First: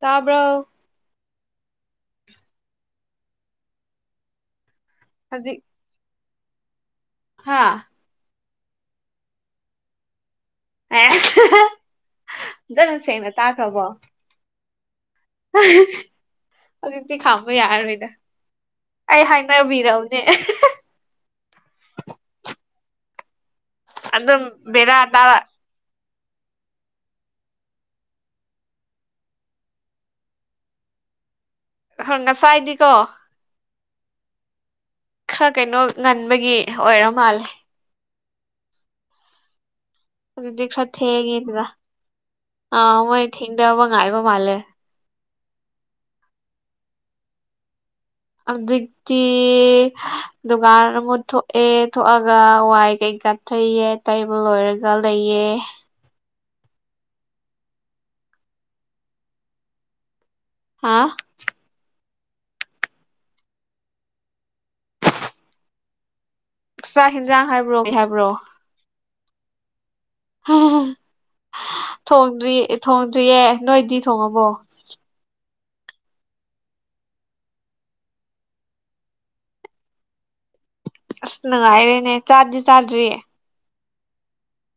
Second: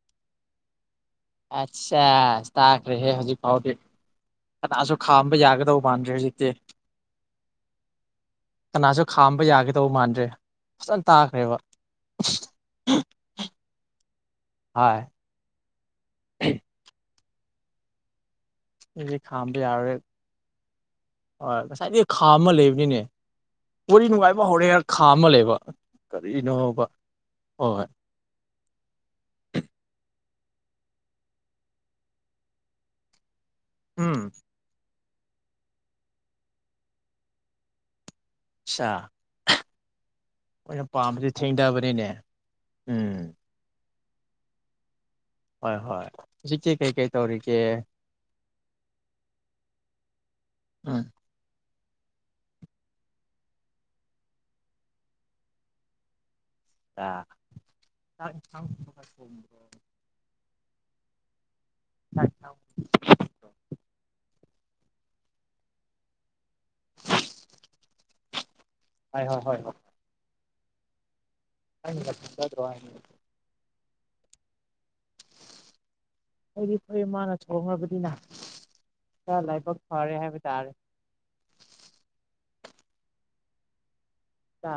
ꯇꯥꯕ꯭ꯔꯣ꯫ ꯑꯆꯥ ꯇꯥꯈ꯭ꯔꯦ ꯍꯦ ꯍꯧꯖꯤꯛ ꯐꯥꯎꯗꯤ꯫ ꯀꯅꯥꯁꯨ ꯈꯥꯝꯕ ꯍꯧꯖꯤꯛ ꯌꯥꯒꯗꯧꯕ ꯃꯥꯟꯗ꯭ꯔꯦ ꯍꯧꯖꯤꯛꯇꯤ꯫ ꯍꯥꯥ꯫ ꯀꯅꯥꯁꯨ ꯈꯥꯝꯕ ꯌꯥꯒꯗꯧꯕ ꯃꯥꯟꯗ꯭ꯔꯦ꯫ ꯐꯖꯅ ꯇꯥꯈ꯭ꯔꯦꯕ ꯑꯦꯍꯍ ꯐꯖꯅ ꯁꯦꯡꯅ ꯇꯥꯈ꯭ꯔꯕꯣ꯫ ꯍꯥꯏ꯫ ꯑꯧꯖꯤꯛꯇꯤ ꯈꯥꯝꯕ ꯌꯥꯔ ꯔꯣꯏꯗ꯫ ꯑꯩꯁꯦ ꯈꯥꯝꯕ ꯌꯥꯔꯦ ꯍꯣꯏ ꯉꯁꯥꯏꯗꯩ ꯈꯥꯝꯑ ꯂꯩꯕꯅꯤꯅꯦ꯫ ꯋꯥꯔꯤ ꯅꯨꯡꯉꯥꯏꯕ ꯑꯗꯨꯝ ꯍꯧꯔꯦ ꯍꯥꯏꯔ ꯕꯦꯔꯥ ꯈꯥꯝꯑ ꯇꯥꯔ ꯂꯩꯕ꯫ ꯀꯔꯤꯅꯣꯕ ꯍꯣꯏ꯫ ꯑꯍ ꯉꯁꯥꯏꯗꯤꯀꯣ ꯎꯝ꯫ ꯈꯔ ꯀꯩꯅꯣ ꯉꯟꯕꯒꯤ ꯑꯣꯏꯔ ꯃꯥꯜꯂꯦ꯫ ꯑꯆꯥ꯫ ꯑꯗꯨꯗꯤ ꯈꯔ ꯊꯦꯡꯉꯦꯗꯅ ꯊꯦꯡꯗꯕꯅꯤꯅꯦ ꯑꯥ ꯃꯣꯏ ꯎꯝ ꯊꯦꯡꯗꯕ ꯉꯥꯏꯕ ꯃꯥꯜꯂꯦ꯫ ꯍꯣꯏ-ꯍꯣꯏ ꯍꯧꯖꯤꯛꯀꯤ ꯀꯩꯀꯩ ꯇꯧꯔꯤꯒꯦ꯫ ꯑꯧꯖꯤꯛꯇꯤ ꯗꯨꯒꯥꯔ ꯎꯝ ꯑꯃ ꯊꯣꯛꯑꯦ꯫ ꯊꯣꯛꯑꯒ ꯋꯥꯏ ꯀꯩꯀꯥ ꯇꯩꯌꯦ ꯇꯩꯕ ꯂꯣꯏꯔꯒ ꯂꯩꯑꯦ꯫ [unintelligible] [inaudible] ꯍꯥꯥ꯫ [unintelligible] [inaudible] ꯆꯛꯆꯥ ꯍꯟꯖꯥꯡ ꯍꯥꯏꯕ꯭ꯔꯣ ꯍꯥꯏꯕ꯭ꯔꯣ ꯍꯣꯏ ꯍꯣꯏ ꯍꯣꯏ ꯍꯣꯏ ꯅꯪꯅ ꯗ꯭ꯔꯤ ꯊꯣꯡꯖꯗ꯭ꯔꯣ ꯍꯥꯏꯅꯤ ꯊꯣꯡꯗ꯭ꯔꯤꯌꯦ ꯅꯣꯏꯗꯤ ꯊꯣꯡꯉꯕꯣ ꯑꯩꯗꯤ ꯐꯣꯏ ꯏꯃꯥꯅ ꯁꯈ꯭ꯔꯕꯅꯤꯅ ꯆ ꯂꯥꯏꯕ ꯐꯔꯦ ꯍꯥꯏꯕ ꯇꯥꯔꯦ ꯑꯁ ꯅꯪꯉꯥꯏꯔꯦꯅꯦ ꯆꯥꯗꯤ ꯆꯥ ꯣꯏꯌꯦ ꯀ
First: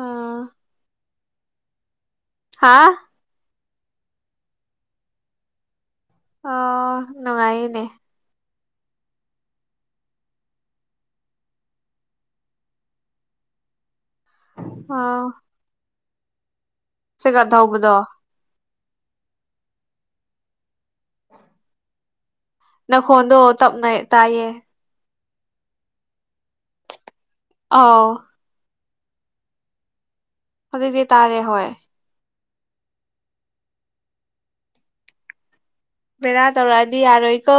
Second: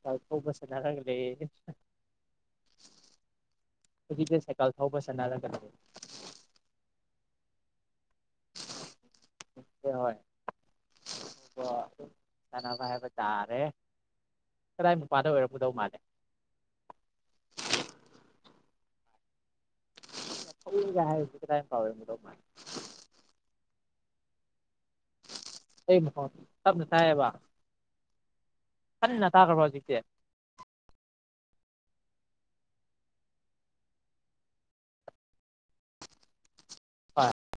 ꯀ ꯐꯣꯁꯅ ꯂꯒꯂ ꯍꯥꯥ ꯍꯧꯖꯤꯛꯁꯦ ꯁꯥꯏꯀꯜ ꯊꯧꯕ ꯆꯠꯅꯔꯛꯒꯅꯦ ꯑꯣ ꯅꯨꯡꯉꯥꯏꯅꯦ ꯦ ꯍ ꯀꯅꯕ ꯍꯥꯏꯕ ꯇꯥꯔꯦ ꯀꯗꯥꯏ ꯃꯄꯥꯥꯟꯗ ꯑꯣꯏꯔꯝꯄꯗꯧ ꯃꯥꯜꯂꯦ ꯁꯤꯒꯗ ꯎꯒꯗ ꯦ ꯍꯥꯏꯥꯏ ꯄꯥꯎꯦ ꯅ ꯈꯣꯡꯗꯣ ꯇꯞ ꯅ ꯇꯏꯌꯦ ꯑꯩ ꯃꯍꯣ ꯇꯞꯅ ꯇꯥꯏꯌꯦꯕ ꯑꯥꯎ ꯀꯟꯅ ꯇꯥꯈ꯭ꯔꯕꯣ ꯍꯧꯖꯤꯛꯇꯤ ꯑꯗꯨꯖꯤꯒꯤ ꯇꯥꯔꯦ ꯍꯣꯏ ꯕꯦꯔꯥ ꯇꯧꯔꯛꯑꯗꯤ ꯌꯥꯔꯣꯏꯀꯣ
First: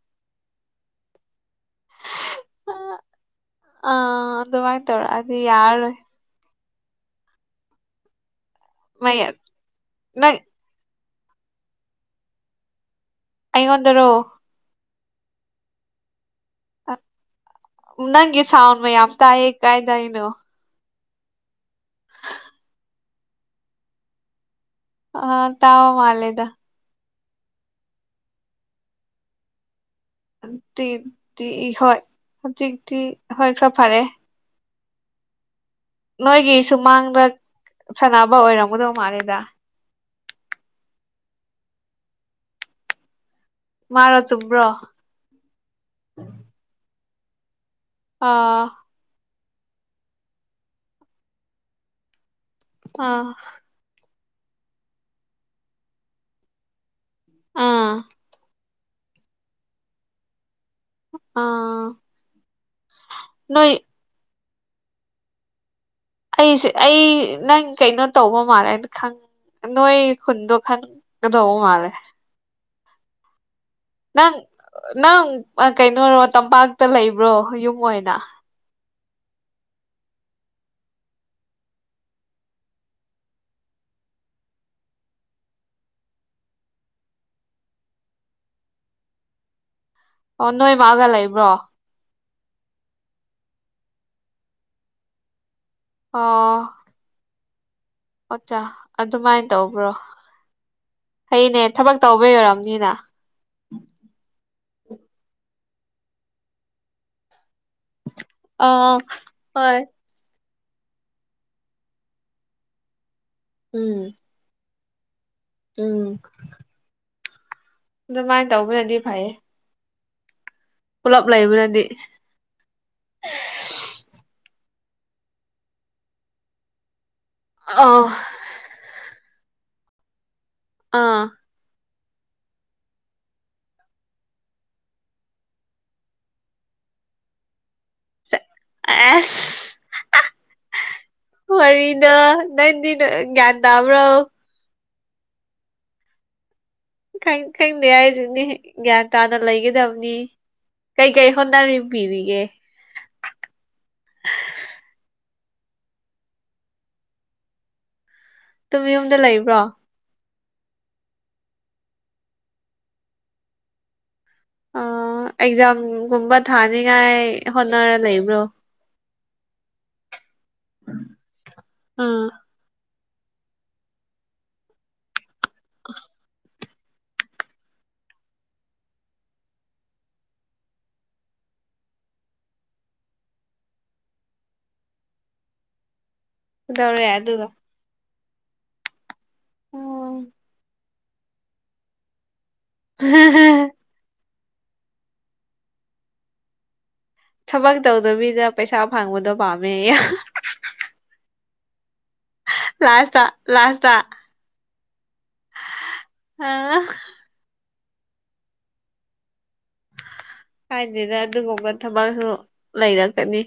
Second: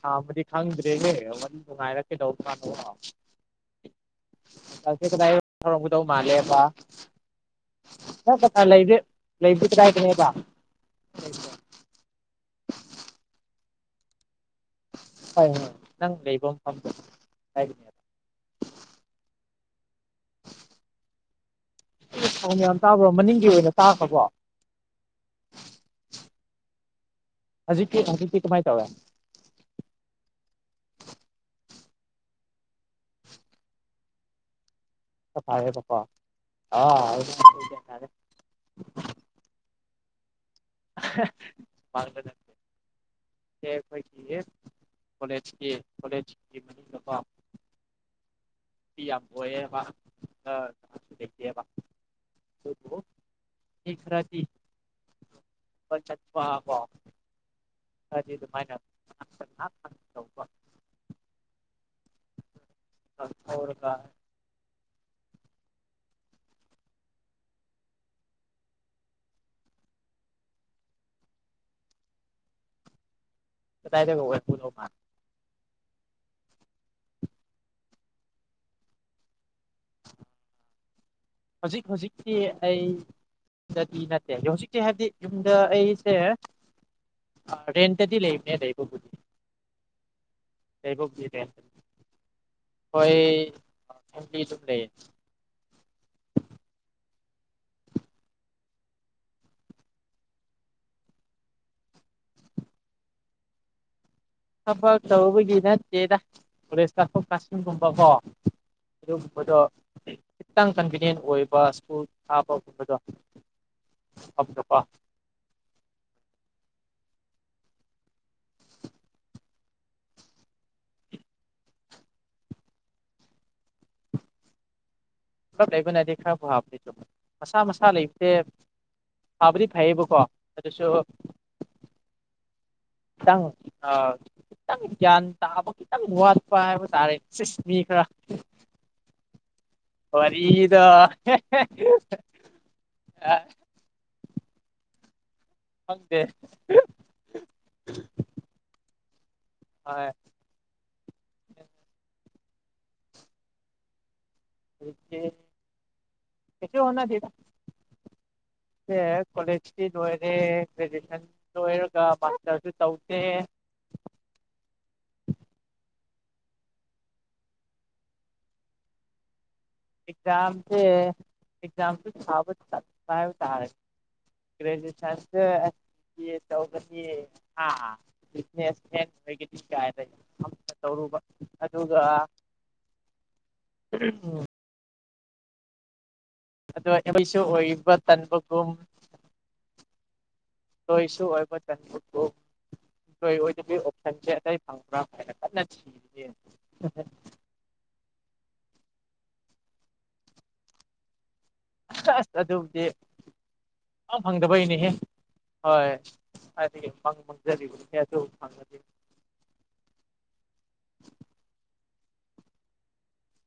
ꯈꯥꯝꯕꯗꯤ ꯈꯪꯗ꯭ꯔꯦꯅꯦꯦ ꯅꯨꯡꯉꯥꯏꯔ ꯀꯩꯗꯧꯕ ꯑꯥ ꯑꯗꯨꯃꯥꯏꯅ ꯀꯗꯥꯏ ꯇꯧꯔꯛꯑꯗꯤ ꯌꯥꯔꯔꯣꯏ ꯊꯔꯝꯒꯗꯧꯕ ꯃꯥꯜꯂꯦꯕ ꯂꯩꯗ ꯃꯩ ꯂꯩ ꯀꯗꯥ ꯀꯅꯦꯕ ꯅꯪ ꯍꯗ ꯑꯩꯉꯣꯟꯗꯔꯣ ꯍꯣꯏ ꯍꯣꯏ ꯅꯪ ꯂꯩ ꯅꯪꯒꯤ ꯁꯥꯎꯟ ꯃꯌꯥꯝ ꯇꯥꯏꯌꯦ ꯀꯥꯏꯗꯏꯅꯣ ꯥꯎ ꯌꯥꯝ ꯇꯥꯕ꯭ꯔꯣ ꯃꯅꯤꯡꯒꯤ ꯑꯣꯏꯅ ꯇꯥꯈ꯭ꯔꯕꯣ ꯑ ꯇꯥꯑꯣ ꯃꯥꯂꯦꯗ ꯍꯧꯖꯤꯛꯀꯤ ꯍꯧꯖꯤ ꯀ ꯀꯃꯥꯏ ꯆꯧꯦ ꯤ ꯍꯣꯏ ꯍꯧꯖꯤꯛꯇꯤ ꯍꯣꯏ ꯈꯔ ꯐꯔꯦ ꯐꯦ ꯅꯣꯏꯒꯤ ꯁꯨꯃꯥꯡꯗ ꯁꯥꯟꯅꯕ ꯑꯣꯏꯔꯝꯒꯗꯧ ꯃꯥꯜꯂꯤꯦꯗ ꯃꯥꯔꯒ ꯁꯦ ꯃꯥꯔꯣ ꯑꯩꯈꯣꯏꯒꯤ ꯆꯨꯝꯕ꯭ꯔꯣ ꯀꯣꯂꯦꯖꯀꯤ ꯀꯣꯂꯦꯖꯀꯤ ꯃꯅꯨꯡꯗꯅꯤꯡꯀꯣ ꯑꯥ ꯌꯥꯝꯌꯦꯦꯕꯦꯕ ꯑꯥ ꯔꯗꯤ ꯆꯄ ꯋꯥ ꯑꯥ ꯑꯗꯨꯗꯤ ꯑꯗꯨꯃꯥꯏꯅ ꯑꯥ ꯅꯣꯏ ꯔ ꯀ ꯑꯩꯁꯦ ꯑꯩ ꯅꯪ ꯀꯩꯅꯣ ꯇꯧꯕ ꯃꯥꯜꯂꯦꯅ ꯈꯪ ꯅꯣꯏ ꯈꯨꯟꯗꯣ ꯈꯟꯒꯗꯧꯕ ꯃꯥꯜꯂꯦ ꯀꯗꯥꯏꯗꯒ ꯅꯪ ꯑꯣꯏꯕꯨꯗꯧ ꯃꯥꯜꯂꯦ ꯅꯪ ꯀꯩꯅꯣꯔꯣ ꯇꯝꯄꯥꯛꯇ ꯂꯩꯕ꯭ꯔꯣ ꯌꯨꯝ ꯑꯣꯏꯅ ꯍꯧꯖꯤꯛ ꯍꯧꯖꯤꯛꯀꯤ ꯑꯩ ꯗꯗꯤ ꯅꯠꯇꯦ ꯍꯧꯖꯤꯛꯇꯤ ꯍꯥꯏꯕꯗꯤ ꯌꯨꯝꯗ ꯑꯩꯁꯦ ꯑ ꯔꯦꯟꯗꯤ ꯂꯩꯅꯦ ꯂꯩꯕ ꯑꯣ ꯅꯣꯏ ꯃꯥꯒ ꯂꯩꯕ꯭ꯔꯣ ꯍꯣꯏ ꯊ ꯑꯗꯨ ꯂꯩ ꯑꯥ ꯑꯣꯆꯥꯥ ꯑꯗꯨꯃꯥꯏꯅ ꯇꯧꯕ꯭ꯔꯣ ꯍꯅꯦ ꯊꯕꯛ ꯇꯧꯕ ꯌꯔꯝꯅꯤꯅ ꯊꯕꯛ ꯇꯧꯕꯒꯤ ꯅꯠꯇꯦꯗ ꯄꯨꯂꯤꯁꯇ ꯑꯗꯨꯒꯒꯨꯝꯕꯀꯣ ꯑꯥ ꯑꯗꯨꯒꯨꯝꯕꯗꯣ ꯍꯣꯏ ꯈꯤꯇꯪ ꯀꯟꯚꯤꯅꯤꯌꯦꯟ ꯑꯣꯏꯕ ꯁ꯭ꯀꯨꯜ ꯊꯥꯕꯒꯕꯗꯣ ꯎꯝ ꯐꯅꯀꯣ ꯎꯝ ꯑꯗꯨꯃꯥꯏꯅ ꯇꯧꯕꯅꯗꯤ ꯐꯩꯌꯦ ꯄꯨꯂꯞ ꯂꯩꯕꯅꯗꯤ ꯄꯨꯂꯞ ꯂꯩꯕꯅꯗꯤ ꯈꯔꯕꯨ ꯍꯥꯞꯅꯤꯁꯨꯨꯝ ꯃꯁꯥ ꯑ ꯃꯁꯥ ꯂꯩꯕꯁꯦ ꯊꯥꯕꯨꯗꯤ ꯐꯩꯌꯦꯕꯀꯣ ꯑꯗꯨꯁꯨ ꯑꯥ ꯈꯤꯇꯪ ꯈꯤꯇꯪ ꯒ꯭ꯌꯥꯟ ꯇꯥꯕ ꯈꯤꯇꯪ ꯋꯥꯠꯄ ꯍꯥꯏꯕ ꯇꯥꯔꯦꯁ ꯃꯤ ꯈꯔ ꯑꯦꯁ ꯋꯥꯔꯤꯗꯣ ꯍꯔꯤꯅ ꯅꯟꯗꯤꯅ ꯭ ꯇꯝ꯭ꯔꯥꯎ ꯍꯗꯦ ꯈꯪꯗꯦ ꯍꯥꯏꯗꯨꯅꯤ ꯒ꯭ꯌꯥꯟ ꯇꯥꯅ ꯍꯣꯏ ꯂꯩꯒꯗꯕꯅꯤ ꯀꯩꯀꯩ ꯍꯣꯠꯅꯔꯤ ꯄꯔꯤꯒꯦ ꯀꯁꯨꯣ ꯍꯅ ꯊꯗꯥ ꯑꯗꯨꯝ ꯌꯨꯝꯗ ꯑꯦ ꯂꯩꯕ꯭ꯔꯣ ꯀꯣꯂꯦꯖ ꯔ ꯒ꯭ꯔꯦꯖꯨꯦꯁꯟ ꯂꯣꯏꯔꯒ ꯃꯥꯁꯇꯔꯁꯨ ꯇꯧꯁꯦ ꯒꯨꯝꯕ ꯊꯥꯅꯤꯉꯥꯏ ꯍꯣꯠꯅꯔ ꯂꯩꯕ꯭ꯔꯣ ꯑꯦꯖꯥꯝꯁꯦ ꯑꯦꯖꯥꯝ ꯆ ꯎꯝ ꯊꯕ ꯆ ꯇ꯭ꯔꯟ ꯇꯒꯗꯤꯅꯦ ꯑꯣꯏꯒꯗꯤ ꯀꯥꯏ ꯇꯔ ꯑꯗꯨꯒ ꯎ ꯑ ꯀꯩꯗꯧꯔꯦ ꯑꯩꯣꯏꯁꯨ ꯑꯗꯨꯒ ꯑꯣꯏꯕ ꯇꯟꯕꯒꯨꯝ ꯑꯣ ꯀꯣꯏꯁꯨ ꯑꯣꯏꯕ ꯆꯦꯟꯨꯣꯏ ꯑꯣꯏꯗꯕꯤ ꯑꯣꯞꯁꯟꯁꯦ ꯀ ꯐꯪꯕ꯭ꯔꯥ ꯍꯥꯏꯅ ꯀꯟꯅ ꯊꯤꯔꯤꯦ ꯊꯕꯛ ꯇꯧꯗꯕꯤꯗ ꯄꯩꯁꯥ ꯐꯪꯕꯗꯣ ꯄꯥꯝꯃꯦ ꯑꯁ ꯑꯁ ꯑꯗꯨꯕꯨꯗꯤ ꯂꯥꯁꯇ ꯂꯥꯁꯇ ꯐꯪꯗꯕꯩꯅꯤꯍꯦ ꯍꯣꯏ ꯑꯗꯤ ꯑꯥ ꯃꯉꯖꯔꯤ ꯌꯥꯁꯨ ꯐꯪꯗꯤ ꯀꯥꯏꯗꯦꯗ ꯑꯗꯨꯒꯨꯝꯕ ꯊꯕꯛꯁꯨ ꯂꯩꯔꯛꯀꯅꯤ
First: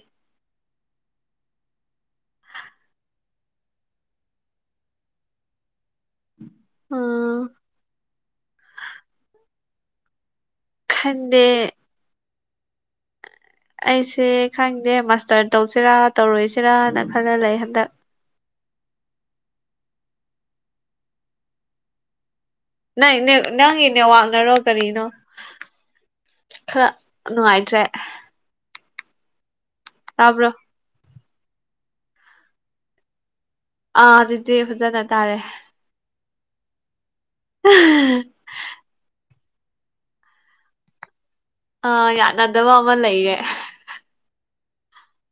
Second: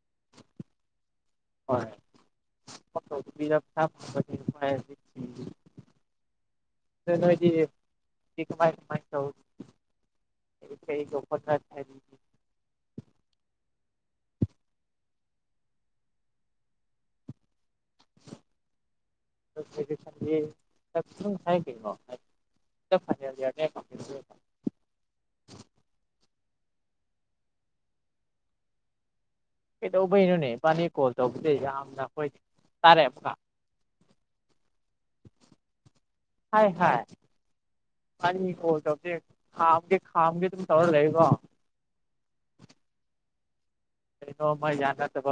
ꯍꯣꯏ ꯊ ꯆꯂꯣ ꯀꯃꯥꯏ ꯀꯃꯥꯏ ꯎꯝ ꯆ ꯀ ꯑꯣꯐꯇ ꯔ ꯈꯟꯗꯦ ꯍꯥꯏ ꯑꯩꯁꯦ ꯈꯪꯗꯦ ꯃꯥꯁꯇꯔ ꯇꯧꯁꯤꯔꯥ ꯇꯧꯔꯣꯏꯁꯤꯔꯅ ꯈꯜꯂ ꯂꯩ ꯍꯟꯗꯛ ꯣ ꯅꯪ ꯏꯅꯦ ꯅꯪ ꯏꯅꯦ ꯋꯥꯥꯛꯅꯔꯣ ꯀꯔꯤꯅꯣ ꯈꯔ ꯅꯨꯡꯉꯥꯏꯇ꯭ꯔꯦ ꯀꯩꯗꯧꯕꯩꯩꯅꯣꯅꯦ ꯇꯥꯕ꯭ꯔꯣ ꯏꯕꯥꯅꯤ ꯀꯣꯜ ꯇꯧꯕꯗꯩ ꯌꯥꯝꯅ ꯑꯩꯈꯣꯏ ꯇꯥꯔꯛꯑꯦꯕꯀ ꯑꯥ ꯑꯗꯨꯗꯤ ꯐꯖꯅ ꯇꯥꯔꯦ ꯍꯥꯏ ꯍꯥꯏ ꯑꯅꯤꯣ ꯇ ꯍꯥꯝꯒꯦ ꯍꯥꯝꯦ ꯊꯝ ꯇꯧꯔꯗꯦ ꯏꯕꯣ ꯑꯥ ꯌꯥꯅꯗꯕ ꯑꯃ ꯂꯩꯔꯦ ꯌꯥꯅ ꯇꯕꯥ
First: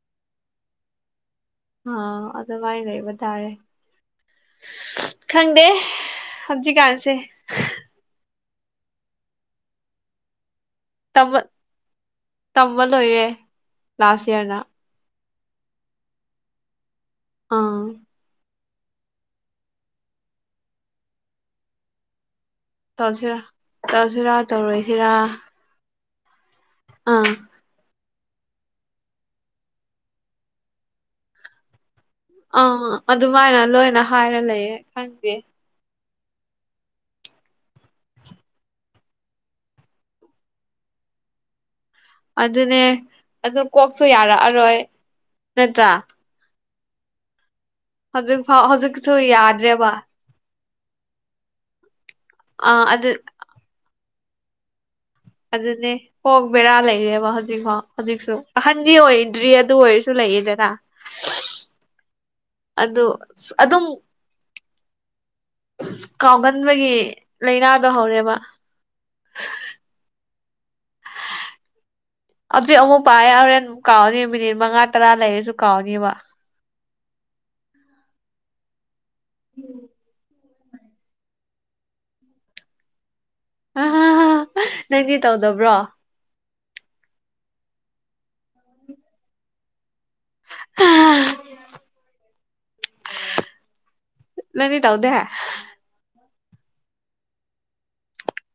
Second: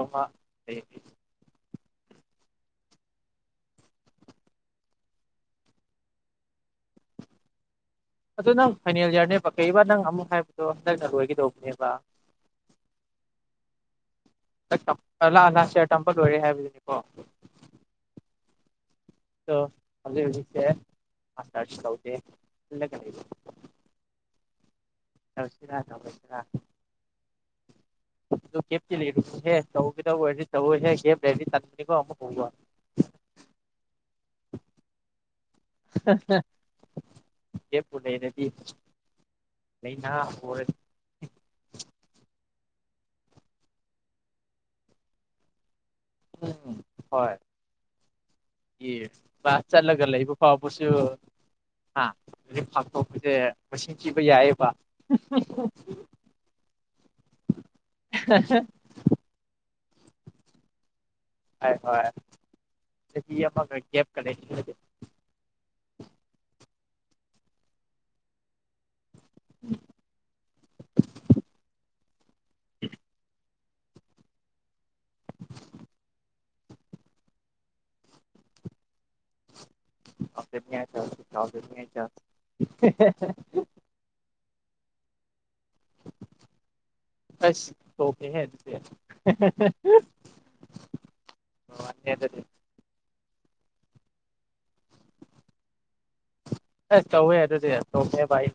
ꯑꯥ ꯑꯗꯚꯥꯏ ꯂꯩꯕꯔꯦ ꯈꯪꯗꯦ ꯑꯞꯖꯤ ꯀꯥꯟꯁꯦ ꯑꯗꯨꯣ ꯅꯪ ꯐꯥꯏꯅꯦꯜ ꯌꯥꯌꯥꯔꯅꯦꯕ ꯀꯩꯕꯥ ꯅꯪ ꯑꯃꯨꯛ ꯍꯥꯏꯕ ꯍꯂꯛ ꯇꯝꯕ ꯂꯣꯅꯤꯕ ꯇꯝꯕ ꯂꯣꯏꯔꯦ ꯂꯥꯁ ꯏꯌꯔꯗ ꯂꯥꯛꯑ ꯂꯁꯤꯌꯥ ꯇꯝꯕ ꯂꯣꯏꯔꯦ ꯍꯥꯏꯕꯗꯨꯅꯤꯀꯣ ꯑꯥ ꯁꯦ ꯆꯥꯎꯗꯤ ꯇꯧꯁꯤꯔ ꯇꯧꯁꯤꯔ ꯇꯧꯔꯣꯏꯁꯤ ꯇꯧꯁꯤꯔ ꯊꯧꯁꯤꯔ ꯑꯥ ꯦꯞ ꯆ ꯂꯩ ꯆꯗ ꯆꯦꯦ ꯑꯦ ꯆꯥꯟꯣ ꯑꯃꯛ ꯑꯥ ꯑꯗꯨꯃꯥꯏꯅ ꯂꯣꯏꯅ ꯍꯥꯏꯔ ꯂꯩꯌꯦꯦ ꯈꯪꯗꯦ ꯀꯦ ꯄꯨꯨ ꯂꯩ ꯅꯗꯤ ꯂꯩꯩꯅ ꯍꯔ ꯑꯗꯨꯅꯦ ꯑꯗꯨ ꯀꯣꯛꯁꯨ ꯌꯥꯔꯛꯑꯔꯣꯏ ꯅꯠꯇ꯭ꯔꯥ ꯎꯝ ꯍꯣꯏ ꯍꯧꯖꯤꯛꯐꯥꯎ ꯑꯦ ꯍꯧꯖꯤꯛꯁꯨ ꯀ꯭ꯂꯥꯁ ꯌꯥꯗ꯭ꯔꯦꯕ ꯆꯠꯂꯒ ꯂꯩꯕ ꯐꯥꯎꯕ ꯀꯆꯁꯨ ꯍꯥ ꯑꯥ ꯑꯗꯨ ꯐꯥꯛꯇꯧꯁꯦ ꯃꯁꯤꯡꯁꯤꯡ ꯊꯤꯕ ꯌꯥꯏꯕ ꯑꯗꯨꯅꯦ ꯀꯣꯛ ꯕꯦꯔꯥ ꯂꯩꯔꯦꯕ ꯍꯧꯖꯤꯛꯐꯣ ꯍꯧꯖꯤꯛꯁꯨ ꯑꯍꯟꯗꯤ ꯑꯣꯏꯗ꯭ꯔꯤ ꯑꯗꯨ ꯑꯣꯏꯔꯁꯨ ꯁꯨ ꯂꯩꯌꯦꯗꯔ ꯍꯣꯏ ꯑꯗꯨ ꯍꯣꯏ ꯑꯗꯨꯝ ꯀꯦ ꯀꯟ ꯀꯥꯎꯒꯟꯕꯒꯤ ꯂꯥꯏꯅꯥꯗꯣ ꯍꯧꯔꯦꯕ ꯎ ꯍꯧꯖꯤꯛ ꯑꯃꯨꯛ ꯄꯥꯏꯦ ꯍꯣꯔꯦꯟ ꯀꯥꯎꯅꯤ ꯃꯤꯅꯤꯠ ꯃꯉꯥ ꯇꯔꯥ ꯂꯩꯔꯁꯨ ꯀꯥꯎꯅꯦꯕ ꯎꯝ ꯆ ꯑ ꯅꯪꯗꯤ ꯇꯧꯗꯕ꯭ꯔꯣ ꯑꯁ ꯇꯀꯦ ꯍꯥꯏ ꯑꯗꯨ ꯑꯣ ꯑ ꯑꯗꯨꯗꯤ ꯅꯅꯤ ꯇꯧꯗ ꯑꯁ ꯇꯧꯋꯦ ꯑꯗꯨꯗꯤ ꯇꯧꯦ ꯚꯥꯏ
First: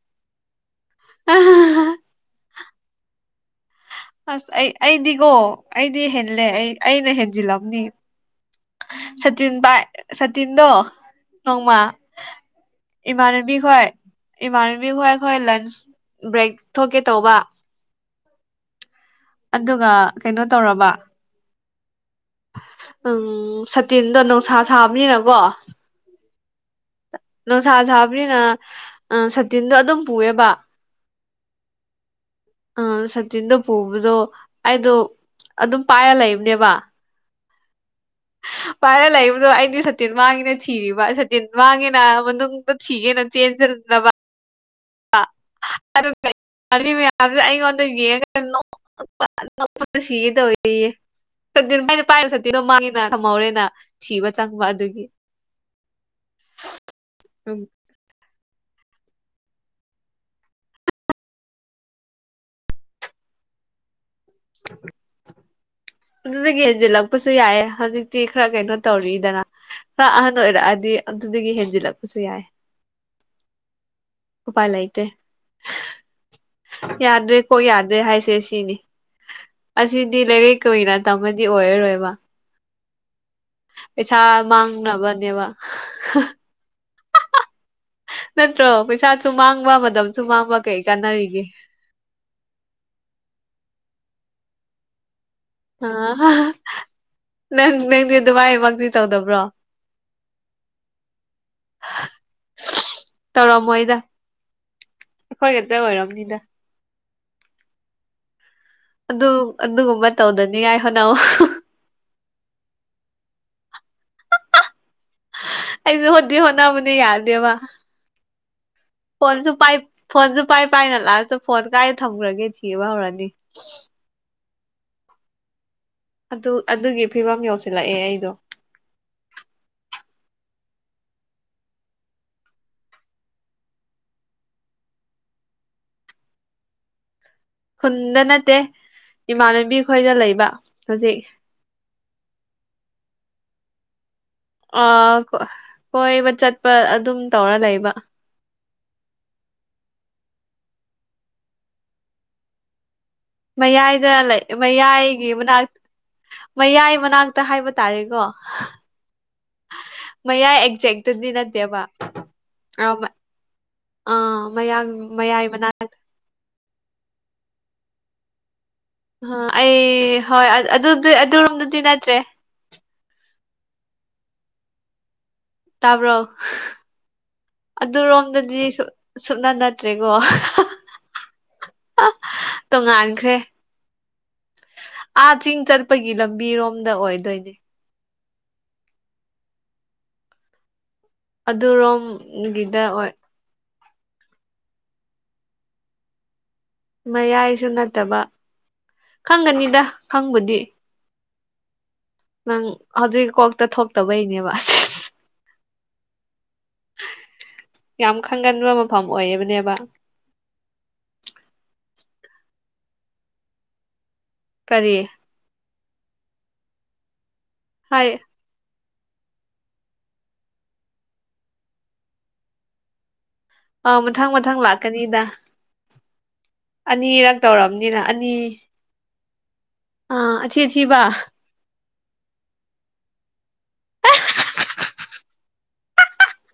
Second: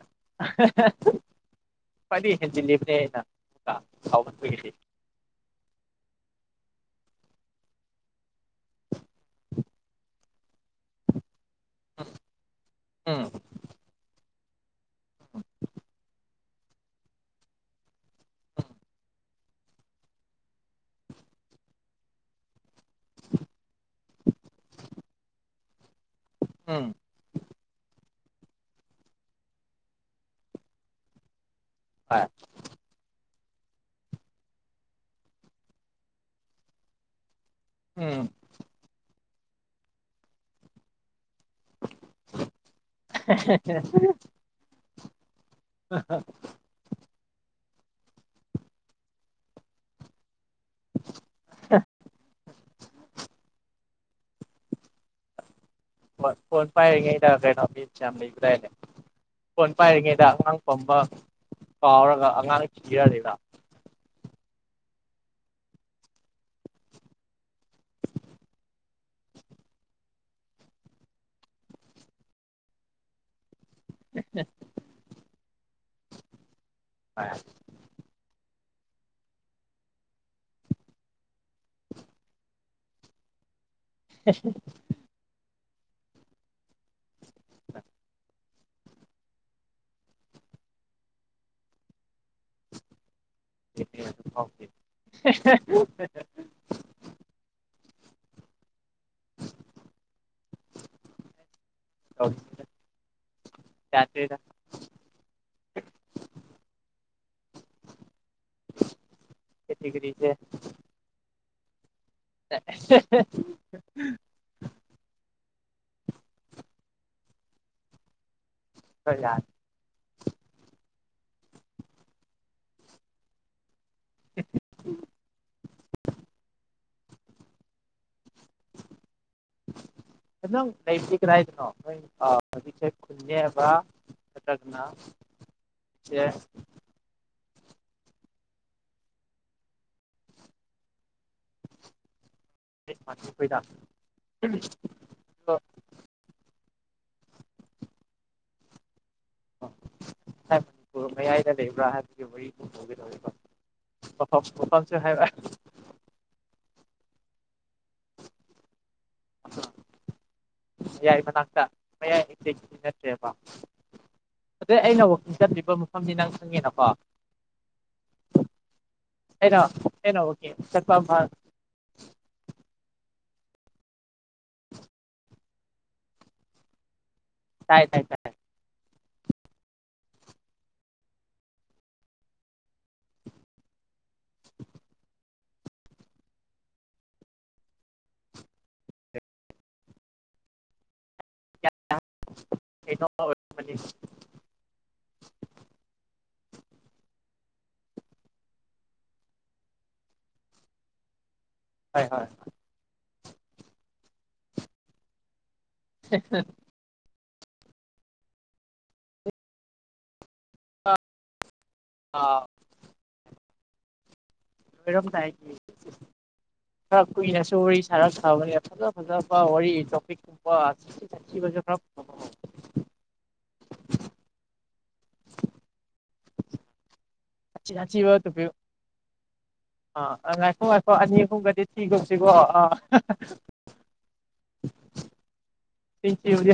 ꯐꯅꯤ ꯜꯂꯤ ꯐ ꯂꯩ ꯑꯁ ꯑꯩ ꯑꯩꯗꯤꯀꯣ ꯑꯩꯗꯤ ꯍꯦꯜꯂꯦ ꯑꯩ ꯑꯩꯅ ꯍꯦꯟꯖꯤꯜꯂꯝꯕꯅꯤ ꯁꯇꯤꯟ ꯄꯥꯏ ꯁꯇꯤꯟꯗꯣ ꯅꯣꯡꯃ ꯎꯝ ꯏꯃꯥꯕꯤꯈꯣꯏ ꯏꯃꯥꯟꯅꯕꯤ ꯍꯣꯏ ꯍꯣꯏ ꯂꯟꯆ ꯕ꯭ꯔꯦꯛ ꯊꯣꯛꯀꯦ ꯇꯧꯕ ꯎꯝ ꯑꯗꯨꯒ ꯀꯩꯅꯣ ꯇꯧꯔꯕ ꯎꯝ ꯁꯇꯤꯟꯗꯣ ꯅꯨꯡꯁꯥ ꯁꯥꯕꯅꯤꯅꯀꯣ ꯎꯝ ꯅꯨꯡꯁꯥ ꯁꯥꯕꯅꯤꯅ ꯑ ꯁꯇꯤꯟꯗꯣ ꯑꯗꯨꯝ ꯄꯨꯑꯦꯕ ꯍꯣꯏ ꯑ ꯁ ꯇꯤꯟꯗꯣ ꯄꯨꯕꯗꯣ ꯑꯩꯗꯣ ꯑꯗꯨꯝ ꯄꯥꯏꯔ ꯂꯩꯕꯅꯦꯕ ꯎꯝ ꯄꯥꯏꯔ ꯂꯩꯕꯗꯣ ꯑꯩꯗꯤ ꯁꯇꯤꯟ ꯃꯥꯡꯉꯤꯅ ꯊꯤꯔꯤꯕ ꯋꯥꯥꯡꯉꯦꯅ ꯃꯅꯨꯡꯗ ꯊꯤꯒꯦꯅ ꯆꯦꯟꯁꯤꯗꯕ ꯀ ꯑꯗꯨ ꯑꯩꯉꯣꯟꯗ ꯌꯦꯡꯉ ꯅ ꯁꯤꯒ ꯇꯧꯋ ꯁ ꯄꯥꯏ ꯃꯥꯒꯤꯅ ꯀꯃꯧꯦꯅ ꯊꯤꯕ ꯆꯥꯡ ꯋꯥꯗꯨꯒꯤ ꯣꯏ ꯐꯣꯟ ꯐꯥꯏꯔ ꯀ ꯏꯦ ꯐꯣꯟ ꯄꯥꯏꯔꯤꯉꯩꯗ ꯑꯉꯥꯡ ꯐꯝꯕ ꯀꯥꯎꯔꯒ ꯑꯉꯥꯡꯅ ꯀꯤꯅꯤꯅ ꯑꯗꯨꯗꯒꯤ ꯍꯦꯟꯁꯤꯜꯂꯛꯄꯁꯨ ꯌꯥꯏꯑ ꯍꯧꯖꯤꯛꯇꯤ ꯈꯔ ꯀꯩꯅꯣ ꯇꯧꯔꯤꯗꯅ ꯈꯔ ꯑꯍꯟ ꯑꯣꯏꯔꯛꯑꯗꯤ ꯑꯗꯨꯗꯒꯤ ꯍꯦꯟꯖꯤꯜꯂꯛꯄꯁꯨ ꯌꯥꯏ ꯎꯄꯥꯏ ꯂꯩꯇꯦ ꯌꯥꯗꯦ ꯀꯣꯛ ꯌꯥꯗ꯭ꯔꯦ ꯍꯥꯏꯁꯦ ꯁꯤꯅꯤ ꯑꯁꯤꯗꯤ ꯂꯩꯔꯛ ꯀꯨꯏꯅ ꯇꯝꯃꯗꯤ ꯑꯣꯏꯔꯔꯣꯏꯕ ꯄꯩꯁꯥ ꯃꯥꯡꯅꯕꯅꯦꯕ ꯅꯠꯇ꯭ꯔꯣ ꯄꯩꯁꯥꯁꯨ ꯃꯥꯡꯕ ꯃꯇꯝꯁꯨ ꯃꯥꯡꯕ ꯀꯩ ꯀꯥꯟꯅꯔꯤꯒꯦ [inaudible] ꯑ ꯅꯪ ꯅꯪꯗꯤ ꯗꯨꯃꯥꯏꯃꯛꯇꯤ ꯇꯧꯗꯕ꯭ꯔꯣ ꯇꯧꯔꯝꯃꯣꯏꯗ ꯆꯠꯇ꯭ꯔꯤꯗ ꯑꯩꯈꯣꯏ ꯈꯛꯇ ꯑꯣꯏꯔꯝꯅꯤꯗ ꯑꯗꯨ ꯑꯗꯨꯒꯨꯝꯕ ꯀꯦꯇꯤꯒꯔꯤꯁꯦ ꯇꯧꯗꯅꯤꯡꯉꯥꯏ ꯍꯣꯠꯅꯧ ꯍꯦ ꯍꯦ ꯑꯩꯁꯨ ꯍꯣꯠꯇꯤ ꯍꯣꯠꯅꯕꯅꯤ ꯌꯥꯗꯦꯕ ꯈꯔ ꯌꯥꯗ꯭ꯔꯦ ꯐꯣꯟꯁꯨ ꯄꯥꯏ ꯐꯣꯟꯁꯨ ꯄꯥꯏ ꯄꯥꯏꯅ ꯂꯥꯛ ꯑ ꯐꯣꯟ ꯀꯥꯏ ꯊꯝꯈ꯭ꯔꯒꯦ ꯊꯤꯑꯕꯍꯧꯔꯅꯤ ꯑꯗꯨ ꯑꯗꯨꯒꯤ ꯐꯤꯕꯝ ꯌꯧꯁꯤꯜꯂꯛꯑꯦ ꯑꯩꯗꯣ ꯅꯪ ꯂꯩꯕꯗꯤ ꯀꯗꯥꯏꯗꯅꯣ ꯅꯣꯏ ꯑ ꯍꯧꯖꯤꯛꯁꯦ ꯅꯠꯇ꯭ꯔꯒꯅꯥ ꯈꯨꯟꯗ ꯅꯠꯇꯦ ꯏꯃꯥꯟꯅꯕꯤ ꯈꯣꯏꯗ ꯂꯩꯕ ꯍꯧꯖꯤꯛ ꯍꯣꯏꯗ ꯑ ꯀꯣꯏꯕ ꯆꯠꯄ ꯑꯗꯨꯝ ꯇꯧꯔ ꯂꯩꯕ ꯍꯥꯏ ꯃꯅꯤꯄꯨꯔ ꯃꯌꯥꯏꯗ ꯂꯩꯕ꯭ꯔꯥ ꯍꯥꯏꯕꯒꯤ ꯃꯌꯥꯏꯗ ꯂꯩ ꯃꯐꯝ ꯃꯐꯝꯁꯨ ꯍꯥꯏꯕ ꯃꯌꯥꯏꯒꯤ ꯃꯅꯥꯛ ꯃꯌꯥꯏ ꯃꯅꯥꯛꯇ ꯍꯥꯏꯕ ꯇꯥꯔꯦꯀꯣ ꯃꯌꯥꯏ ꯃꯌꯥꯏ ꯑꯦꯛꯖꯦꯛꯇꯗꯤ ꯃꯅꯥꯛꯇ ꯅꯠꯇꯦꯕ ꯃꯌꯥꯏ ꯃꯛꯇꯤ ꯅꯠꯇ꯭ꯔꯦꯕ ꯑꯥ ꯑꯗꯩ ꯃꯌꯥꯡ ꯑꯩꯅ ꯋꯥꯛꯀꯤꯡ ꯃꯌꯥꯏ ꯆꯠꯂꯤꯕ ꯃꯅꯥꯛ ꯃꯐꯝꯗꯤ ꯅꯪ ꯈꯪꯉꯦꯅꯀꯣ ꯑ ꯑꯩꯅ ꯑꯩ ꯑꯩꯅ ꯍꯣꯏ ꯋꯥꯛꯀꯤꯡ ꯆꯠꯄ ꯑꯗꯨꯗꯤ ꯑꯃ ꯑꯗꯨꯔꯣꯝꯗꯗꯤ ꯅꯠꯇ꯭ꯔꯦ ꯇꯥꯕ꯭ꯔꯣ ꯇꯥꯏ ꯇꯥꯏ ꯇꯥꯏ ꯑꯗꯨꯔꯣꯝꯗꯗꯤ ꯁꯨꯛꯅꯠ ꯅꯠꯇ꯭ꯔꯦ ꯉꯣ ꯑ ꯇꯣꯉꯥꯟꯈ꯭ꯔꯦ ꯑꯥ ꯆꯤꯡ ꯆꯠꯄꯒꯤ ꯂꯝꯕꯤꯔꯣꯝꯗ ꯑꯣꯏꯗꯣꯏꯅꯦ ꯑꯗꯨꯔꯣꯝꯒꯤꯗ ꯀꯩꯅꯣ ꯑꯣꯏ ꯑꯣꯏꯔꯝꯃꯅꯤ [inaudible] ꯃꯌꯥꯏꯁꯨ ꯅꯠꯇꯕ ꯈꯪꯒꯅꯤꯗ ꯈꯪꯕꯨꯗꯤ ꯍꯣꯏ ꯍꯣꯏ ꯅꯪ ꯍꯧꯖꯤꯛ ꯀꯣꯛꯇ ꯊꯣꯛꯇꯕꯩꯅꯦꯕ ꯍꯦꯍꯥ ꯌꯥꯝ ꯈꯪꯒꯟꯕ ꯃꯐꯝ ꯑꯣꯏꯕꯅꯦꯕ ꯑ ꯀꯔꯤ ꯂꯣꯏꯔꯝꯗꯥꯏꯒꯤ ꯈꯔ ꯀꯨꯏꯅꯁꯨ ꯋꯥꯔꯤ ꯁꯥꯔ ꯍꯥꯏ ꯁꯥꯕꯅꯦ ꯐꯖꯥ ꯐꯖꯕ ꯋꯥꯔꯤ ꯇꯣꯄꯤꯛ ꯀꯨꯝꯕ ꯑꯊꯤꯕꯁꯨ ꯈꯔꯥ ꯄꯨꯊꯣꯂꯛꯑꯣ ꯑ ꯃꯊꯪ ꯃꯊꯪ ꯂꯥꯛꯀꯅꯤꯗ ꯑꯅꯤꯔꯛ ꯁꯥꯊꯤ ꯇꯧꯔꯕꯅꯤꯅ ꯑꯅꯤ ꯑ ꯑꯥ ꯑꯊꯤ ꯉꯥꯏꯈꯣ ꯉꯥꯏꯈꯣ ꯑꯊꯤꯕ ꯑꯅꯤ ꯑꯍꯨꯝꯒꯗꯤ ꯀꯁꯤꯀꯣ ꯑ ꯍꯥ ꯍꯥ ꯊꯦꯡꯀ꯭ꯌꯨ